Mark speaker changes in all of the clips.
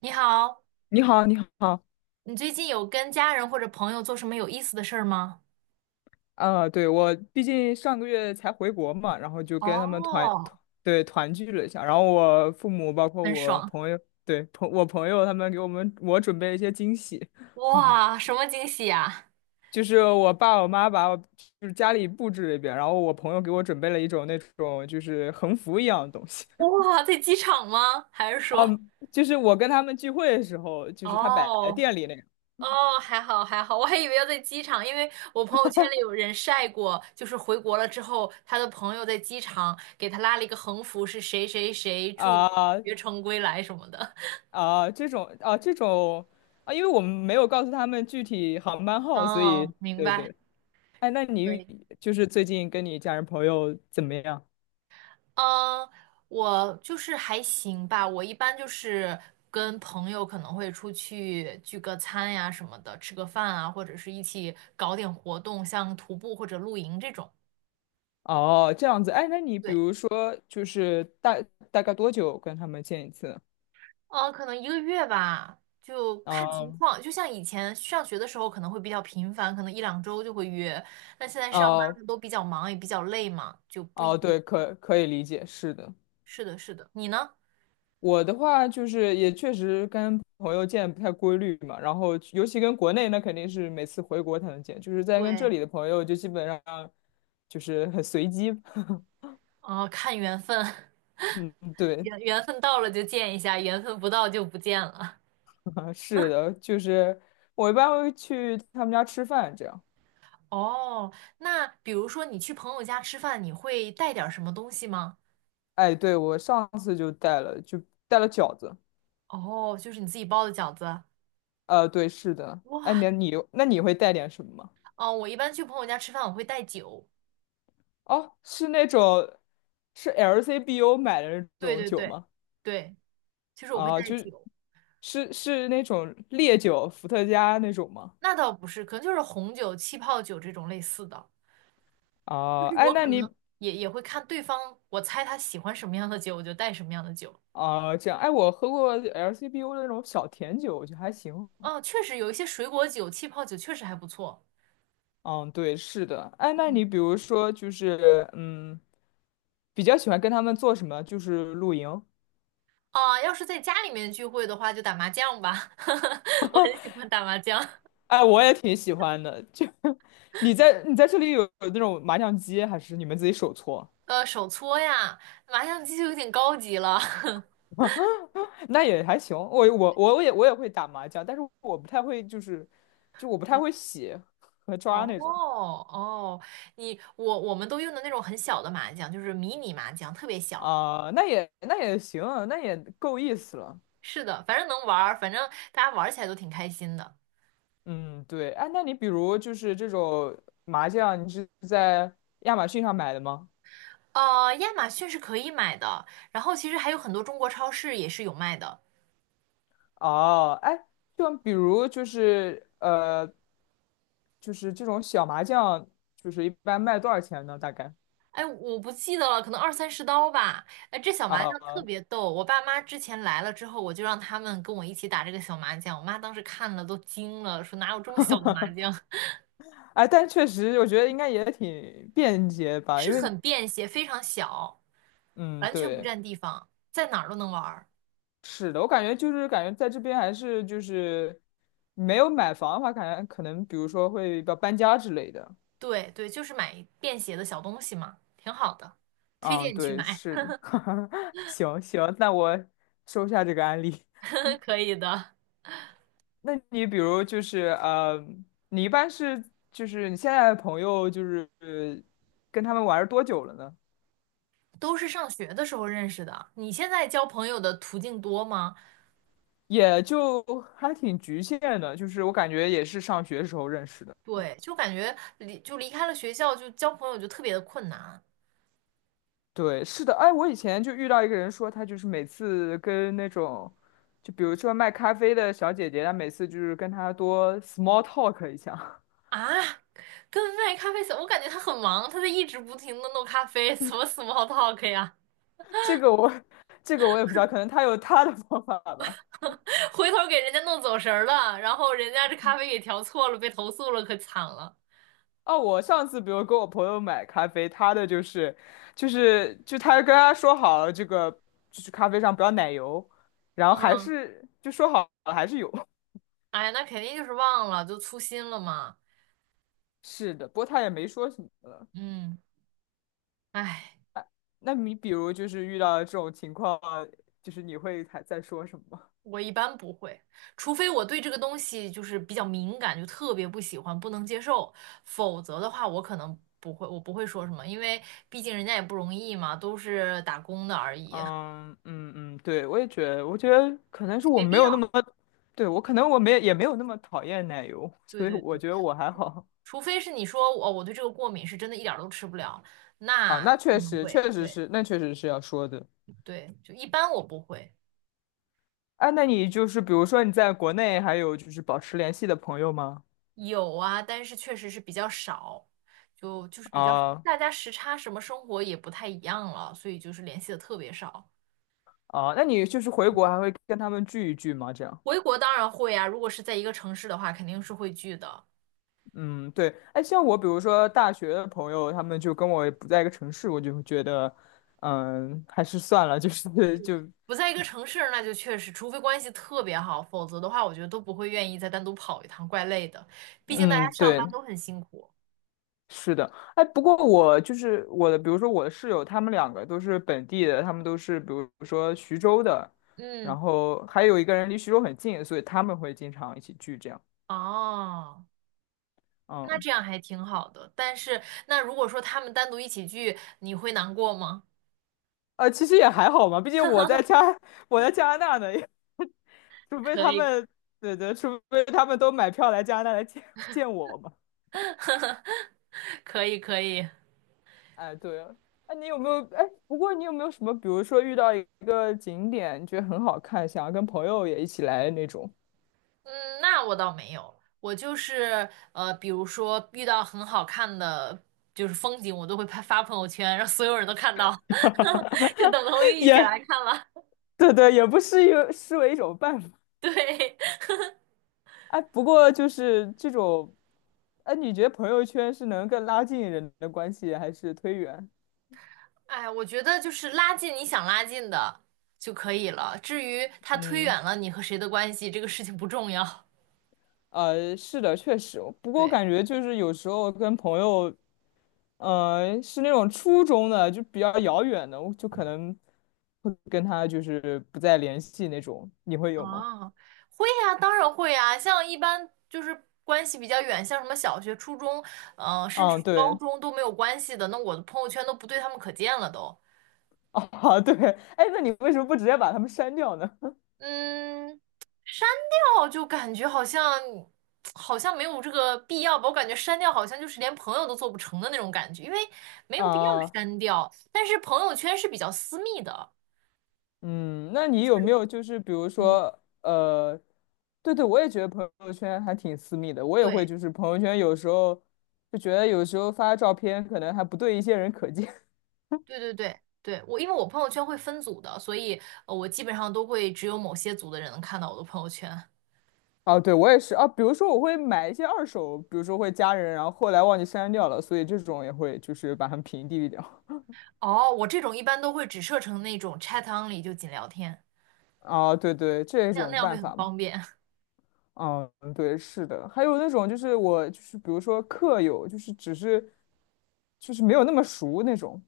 Speaker 1: 你好，
Speaker 2: 你好，你好。
Speaker 1: 你最近有跟家人或者朋友做什么有意思的事儿吗？
Speaker 2: 我毕竟上个月才回国嘛，然后就跟他们
Speaker 1: 哦，
Speaker 2: 团聚了一下。然后我父母包括
Speaker 1: 很
Speaker 2: 我
Speaker 1: 爽。
Speaker 2: 朋友，朋友他们给我准备了一些惊喜。
Speaker 1: 哇，什么惊喜呀？
Speaker 2: 就是我爸我妈把我家里布置了一遍，然后我朋友给我准备了一种那种就是横幅一样的东西。
Speaker 1: 哇，在机场吗？还是 说？
Speaker 2: 嗯，就是我跟他们聚会的时候，就是他摆在
Speaker 1: 哦
Speaker 2: 店里那个。
Speaker 1: 哦，还好还好，我还以为要在机场，因为我朋友圈里有人晒过，就是回国了之后，他的朋友在机场给他拉了一个横幅，是谁谁谁祝你
Speaker 2: 啊
Speaker 1: 学成归来什么的。
Speaker 2: 这种啊，啊，因为我们没有告诉他们具体航班号，所以
Speaker 1: 哦，明
Speaker 2: 对
Speaker 1: 白。
Speaker 2: 对。哎，那你
Speaker 1: 对。
Speaker 2: 就是最近跟你家人朋友怎么样？
Speaker 1: 嗯，我就是还行吧。我一般就是跟朋友可能会出去聚个餐呀什么的，吃个饭啊，或者是一起搞点活动，像徒步或者露营这种。
Speaker 2: 哦，这样子。哎，那你比
Speaker 1: 对，
Speaker 2: 如说大概多久跟他们见一次？
Speaker 1: 可能一个月吧，就看情
Speaker 2: 啊
Speaker 1: 况。就像以前上学的时候，可能会比较频繁，可能一两周就会约。但现在上班
Speaker 2: 哦
Speaker 1: 了都比较忙，也比较累嘛，就不一
Speaker 2: 哦，
Speaker 1: 定。
Speaker 2: 对，可以理解，是的。
Speaker 1: 是的，是的。你呢？
Speaker 2: 我的话就是也确实跟朋友见不太规律嘛，然后尤其跟国内那肯定是每次回国才能见，就是在跟这
Speaker 1: 对，
Speaker 2: 里的朋友就基本上就是很随机。
Speaker 1: 哦，看缘分，
Speaker 2: 嗯，对。
Speaker 1: 缘分到了就见一下，缘分不到就不见了。
Speaker 2: 是的，就是我一般会去他们家吃饭，这样。
Speaker 1: 哦，那比如说你去朋友家吃饭，你会带点儿什么东西吗？
Speaker 2: 哎，对，我上次就带了，带了饺子。
Speaker 1: 哦，就是你自己包的饺子。
Speaker 2: 对，是的。哎，
Speaker 1: 哇，
Speaker 2: 你那你会带点什么吗？
Speaker 1: 哦，我一般去朋友家吃饭，我会带酒。
Speaker 2: 哦，是那种是 LCBO 买的那
Speaker 1: 对
Speaker 2: 种
Speaker 1: 对
Speaker 2: 酒
Speaker 1: 对，
Speaker 2: 吗？
Speaker 1: 对，就是我会
Speaker 2: 啊，
Speaker 1: 带酒。
Speaker 2: 是那种烈酒，伏特加那种吗？
Speaker 1: 那倒不是，可能就是红酒、气泡酒这种类似的。就
Speaker 2: 啊，
Speaker 1: 是
Speaker 2: 哎，
Speaker 1: 我
Speaker 2: 那
Speaker 1: 可能
Speaker 2: 你
Speaker 1: 也会看对方，我猜他喜欢什么样的酒，我就带什么样的酒。
Speaker 2: 啊这样，哎，我喝过 LCBO 的那种小甜酒，我觉得还行。
Speaker 1: 哦，确实有一些水果酒、气泡酒确实还不错。
Speaker 2: 嗯，对，是的。哎，那你
Speaker 1: 嗯，
Speaker 2: 比如说就是，比较喜欢跟他们做什么？就是露营。
Speaker 1: 啊，要是在家里面聚会的话，就打麻将吧。我很喜欢打麻将。
Speaker 2: 哎，我也挺喜欢的。就 你在这里有那种麻将机，还是你们自己手搓？
Speaker 1: 手搓呀，麻将机就有点高级了。
Speaker 2: 那也还行。我也会打麻将，但是我不太会，就我不太会洗和
Speaker 1: 哦。
Speaker 2: 抓那种。
Speaker 1: 哦，我们都用的那种很小的麻将，就是迷你麻将，特别小。
Speaker 2: 那那也行，那也够意思了。
Speaker 1: 是的，反正能玩儿，反正大家玩儿起来都挺开心的。
Speaker 2: 嗯，对。哎，那你比如就是这种麻将，你是在亚马逊上买的吗？
Speaker 1: 亚马逊是可以买的，然后其实还有很多中国超市也是有卖的。
Speaker 2: 哦，哎，就比如就是就是这种小麻将，就是一般卖多少钱呢？大概
Speaker 1: 哎，我不记得了，可能二三十刀吧。哎，这小麻将
Speaker 2: 啊。
Speaker 1: 特别逗，我爸妈之前来了之后，我就让他们跟我一起打这个小麻将，我妈当时看了都惊了，说哪有这么小的麻 将？
Speaker 2: 哎，但确实我觉得应该也挺便捷吧，因
Speaker 1: 是
Speaker 2: 为
Speaker 1: 很便携，非常小，
Speaker 2: 嗯，
Speaker 1: 完全不
Speaker 2: 对，
Speaker 1: 占地方，在哪儿都能玩儿。
Speaker 2: 是的。我感觉感觉在这边还是就是没有买房的话，感觉可能比如说会要搬家之类的。
Speaker 1: 对对，就是买便携的小东西嘛，挺好的，推
Speaker 2: 嗯，
Speaker 1: 荐你去
Speaker 2: 对，
Speaker 1: 买，
Speaker 2: 是的。行行，那我收下这个案例。
Speaker 1: 可以的。
Speaker 2: 那你比如就是你一般是就是你现在的朋友就是跟他们玩儿多久了呢？
Speaker 1: 都是上学的时候认识的，你现在交朋友的途径多吗？
Speaker 2: 也就还挺局限的，就是我感觉也是上学时候认识的。
Speaker 1: 对，就感觉离开了学校，就交朋友就特别的困难
Speaker 2: 对，是的。哎，我以前就遇到一个人说，他就是每次跟那种，就比如说卖咖啡的小姐姐，她每次就是跟她多 small talk 一下。
Speaker 1: 啊。跟卖咖啡小，我感觉他很忙，他在一直不停的弄咖啡，怎么 small talk 呀？
Speaker 2: 这个我，这个我也不知道，可能他有他的方法吧。
Speaker 1: 回头给人家弄走神儿了，然后人家这咖啡给调错了，被投诉了，可惨了。
Speaker 2: 哦，我上次比如跟我朋友买咖啡，他的就是，就是就他跟他说好了，咖啡上不要奶油，然后还
Speaker 1: 嗯，
Speaker 2: 是说好了还是有。
Speaker 1: 哎呀，那肯定就是忘了，就粗心了嘛。
Speaker 2: 是的，不过他也没说什么了。
Speaker 1: 嗯，哎，
Speaker 2: 那你比如就是遇到这种情况，就是你会还在说什么吗？
Speaker 1: 我一般不会，除非我对这个东西就是比较敏感，就特别不喜欢，不能接受，否则的话，我不会说什么，因为毕竟人家也不容易嘛，都是打工的而已，
Speaker 2: 嗯，对，我也觉得，我觉得可能是
Speaker 1: 就
Speaker 2: 我
Speaker 1: 没
Speaker 2: 没
Speaker 1: 必
Speaker 2: 有那
Speaker 1: 要。
Speaker 2: 么，对，我可能我没也没有那么讨厌奶油，
Speaker 1: 对
Speaker 2: 所以
Speaker 1: 对
Speaker 2: 我
Speaker 1: 对，
Speaker 2: 觉得我还好。
Speaker 1: 除非是你说哦，我对这个过敏，是真的一点儿都吃不了，
Speaker 2: 啊，
Speaker 1: 那
Speaker 2: 那
Speaker 1: 可能会，
Speaker 2: 确实
Speaker 1: 对
Speaker 2: 是，那确实是要说的。
Speaker 1: 对，就一般我不会。
Speaker 2: 哎，那你就是比如说你在国内还有就是保持联系的朋友吗？
Speaker 1: 有啊，但是确实是比较少，就是比较
Speaker 2: 啊
Speaker 1: 大家时差什么生活也不太一样了，所以就是联系的特别少。
Speaker 2: 啊，那你就是回国还会跟他们聚一聚吗？这样。
Speaker 1: 回国当然会啊，如果是在一个城市的话，肯定是会聚的。
Speaker 2: 嗯，对。哎，像我比如说大学的朋友，他们就跟我不在一个城市，我就会觉得，嗯，还是算了，就是 就，
Speaker 1: 不在一个城市，那就确实，除非关系特别好，否则的话，我觉得都不会愿意再单独跑一趟，怪累的。毕竟大家
Speaker 2: 嗯，
Speaker 1: 上班
Speaker 2: 对，
Speaker 1: 都很辛苦。
Speaker 2: 是的。哎，不过我就是我的，比如说我的室友，他们两个都是本地的，他们都是比如说徐州的，
Speaker 1: 嗯，
Speaker 2: 然后还有一个人离徐州很近，所以他们会经常一起聚这样。
Speaker 1: 哦，那
Speaker 2: 嗯。
Speaker 1: 这样还挺好的。但是，那如果说他们单独一起聚，你会难过吗？
Speaker 2: 其实也还好嘛，毕竟我在加拿大呢，也 除非
Speaker 1: 可
Speaker 2: 他
Speaker 1: 以，
Speaker 2: 们，对对，除非他们都买票来加拿大来见 见我嘛。
Speaker 1: 可以，可以。
Speaker 2: 哎，对了，哎，你有没有？哎，不过你有没有什么，比如说遇到一个景点，你觉得很好看，想要跟朋友也一起来那种？
Speaker 1: 嗯，那我倒没有，我就是比如说遇到很好看的就是风景，我都会拍发朋友圈，让所有人都看到，就等同于 一起
Speaker 2: 也
Speaker 1: 来看了。
Speaker 2: 对对，也不是视为一种办法。
Speaker 1: 对，
Speaker 2: 哎，不过就是这种，哎，你觉得朋友圈是能更拉近人的关系，还是推远？
Speaker 1: 哎，我觉得就是拉近你想拉近的就可以了，至于他推
Speaker 2: 嗯。
Speaker 1: 远了你和谁的关系，这个事情不重要。
Speaker 2: 是的，确实。不 过我
Speaker 1: 对，
Speaker 2: 感觉就是有时候跟朋友，是那种初中的，就比较遥远的，我就可能会跟他就是不再联系那种。你会有吗？
Speaker 1: 啊，会呀，当然会呀，像一般就是关系比较远，像什么小学、初中，甚至
Speaker 2: 嗯，
Speaker 1: 是高
Speaker 2: 对。
Speaker 1: 中都没有关系的，那我的朋友圈都不对他们可见了都。
Speaker 2: 啊，对。哎，那你为什么不直接把他们删掉呢？
Speaker 1: 嗯，删掉就感觉好像没有这个必要吧，我感觉删掉好像就是连朋友都做不成的那种感觉，因为 没有必要
Speaker 2: 啊。
Speaker 1: 删掉。但是朋友圈是比较私密的，
Speaker 2: 嗯，那你有没有就是比如
Speaker 1: 嗯，
Speaker 2: 说，对对，我也觉得朋友圈还挺私密的，我也会
Speaker 1: 对
Speaker 2: 就是朋友圈有时候发照片可能还不对一些人可见。
Speaker 1: 对，我因为我朋友圈会分组的，所以我基本上都会只有某些组的人能看到我的朋友圈。
Speaker 2: 啊，对，我也是啊。比如说，我会买一些二手，比如说会加人，然后后来忘记删掉了，所以这种也会就是把它们屏蔽掉。
Speaker 1: 哦，我这种一般都会只设成那种 chat only，就仅聊天，
Speaker 2: 啊，对对，这一
Speaker 1: 那样那
Speaker 2: 种
Speaker 1: 样会
Speaker 2: 办
Speaker 1: 很
Speaker 2: 法嘛。
Speaker 1: 方便。
Speaker 2: 嗯，对，是的。还有那种就是我就是比如说客友，就是只是就是没有那么熟那种。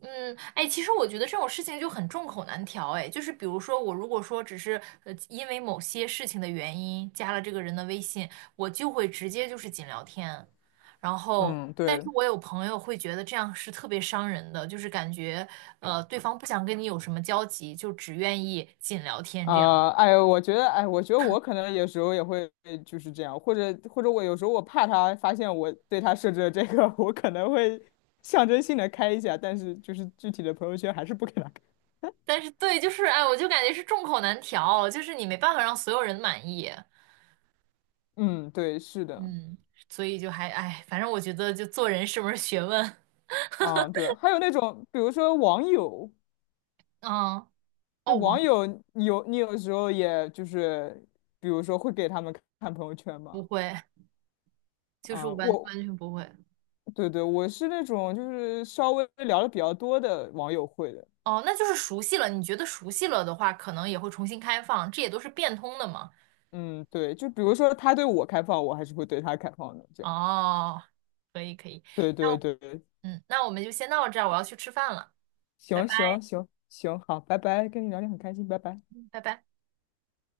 Speaker 1: 嗯，哎，其实我觉得这种事情就很众口难调，哎，就是比如说我如果说只是因为某些事情的原因加了这个人的微信，我就会直接就是仅聊天，然后，
Speaker 2: 嗯，
Speaker 1: 但是
Speaker 2: 对。
Speaker 1: 我有朋友会觉得这样是特别伤人的，就是感觉对方不想跟你有什么交集，就只愿意仅聊天这样。
Speaker 2: 哎，我觉得，哎，我觉得我可能有时候也会就是这样，或者我有时候我怕他发现我对他设置了这个。我可能会象征性的开一下，但是就是具体的朋友圈还是不给他
Speaker 1: 但是对，就是哎，我就感觉是众口难调，就是你没办法让所有人满意，
Speaker 2: 嗯，对，是的。
Speaker 1: 嗯，所以就还哎，反正我觉得就做人是门儿学问，
Speaker 2: 啊，对，还有那种，比如说网友。
Speaker 1: 嗯。
Speaker 2: 对
Speaker 1: 哦，
Speaker 2: 网友，你有时候也就是，比如说会给他们看朋友圈
Speaker 1: 不
Speaker 2: 嘛。
Speaker 1: 会，就是
Speaker 2: 啊，
Speaker 1: 完
Speaker 2: 我，
Speaker 1: 完全不会。
Speaker 2: 对对，我是那种就是稍微聊的比较多的网友会的。
Speaker 1: 哦，那就是熟悉了。你觉得熟悉了的话，可能也会重新开放，这也都是变通的嘛。
Speaker 2: 嗯，对，就比如说他对我开放，我还是会对他开放的，这样，
Speaker 1: 哦，可以可以，
Speaker 2: 对
Speaker 1: 那
Speaker 2: 对
Speaker 1: 我
Speaker 2: 对。
Speaker 1: 嗯，那我们就先到这儿，我要去吃饭了，拜
Speaker 2: 行
Speaker 1: 拜
Speaker 2: 行行行，好，拜拜，跟你聊天很开心，拜拜。
Speaker 1: 拜拜。